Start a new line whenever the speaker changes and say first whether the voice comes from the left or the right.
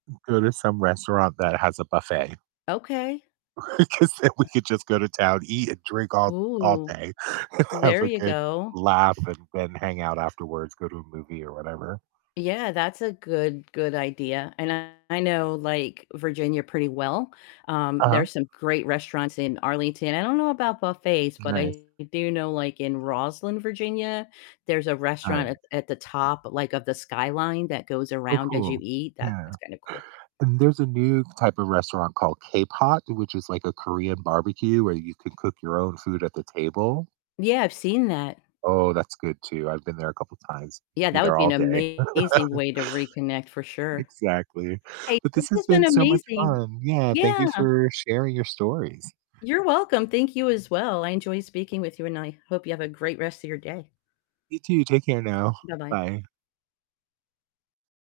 right: Go to some restaurant that has a buffet.
left: Okay.
right: Because then we could just go to town, eat and drink all all
left: Ooh.
right: day, and have
left: There
right: a
left: you
right: good
left: go.
right: laugh and then hang out afterwards, go to a movie or whatever.
left: Yeah, that's a good good idea, and I know, like, Virginia pretty well, um,
right: Uh-huh.
left: there's some great restaurants in Arlington, I don't know about buffets, but I
right: Nice.
left: do know, like, in Rosslyn, Virginia, there's a restaurant at
right: Nice.
left: at the top, like, of the skyline that goes
right: Oh,
left: around as you
right: cool,
left: eat,
right: yeah,
left: that's kinda cool.
right: and there's a new type of restaurant called KPOT, which is like a Korean barbecue where you can cook your own food at the table.
left: Yeah, I've seen that.
right: Oh, that's good too, I've been there a couple times,
left: Yeah,
right: be
left: that would
right: there
left: be an
right: all day.
left: amazing way to reconnect, for sure.
right: Exactly,
left: Hey,
right: but
left: this
right: this has
left: has been
right: been so much
left: amazing.
right: fun, yeah, thank
left: Yeah.
right: you for sharing your stories.
left: You're welcome, thank you as well, I enjoyed speaking with you, and I hope you have a great rest of your day.
right: You too, take care now,
left: Bye-bye.
right: bye.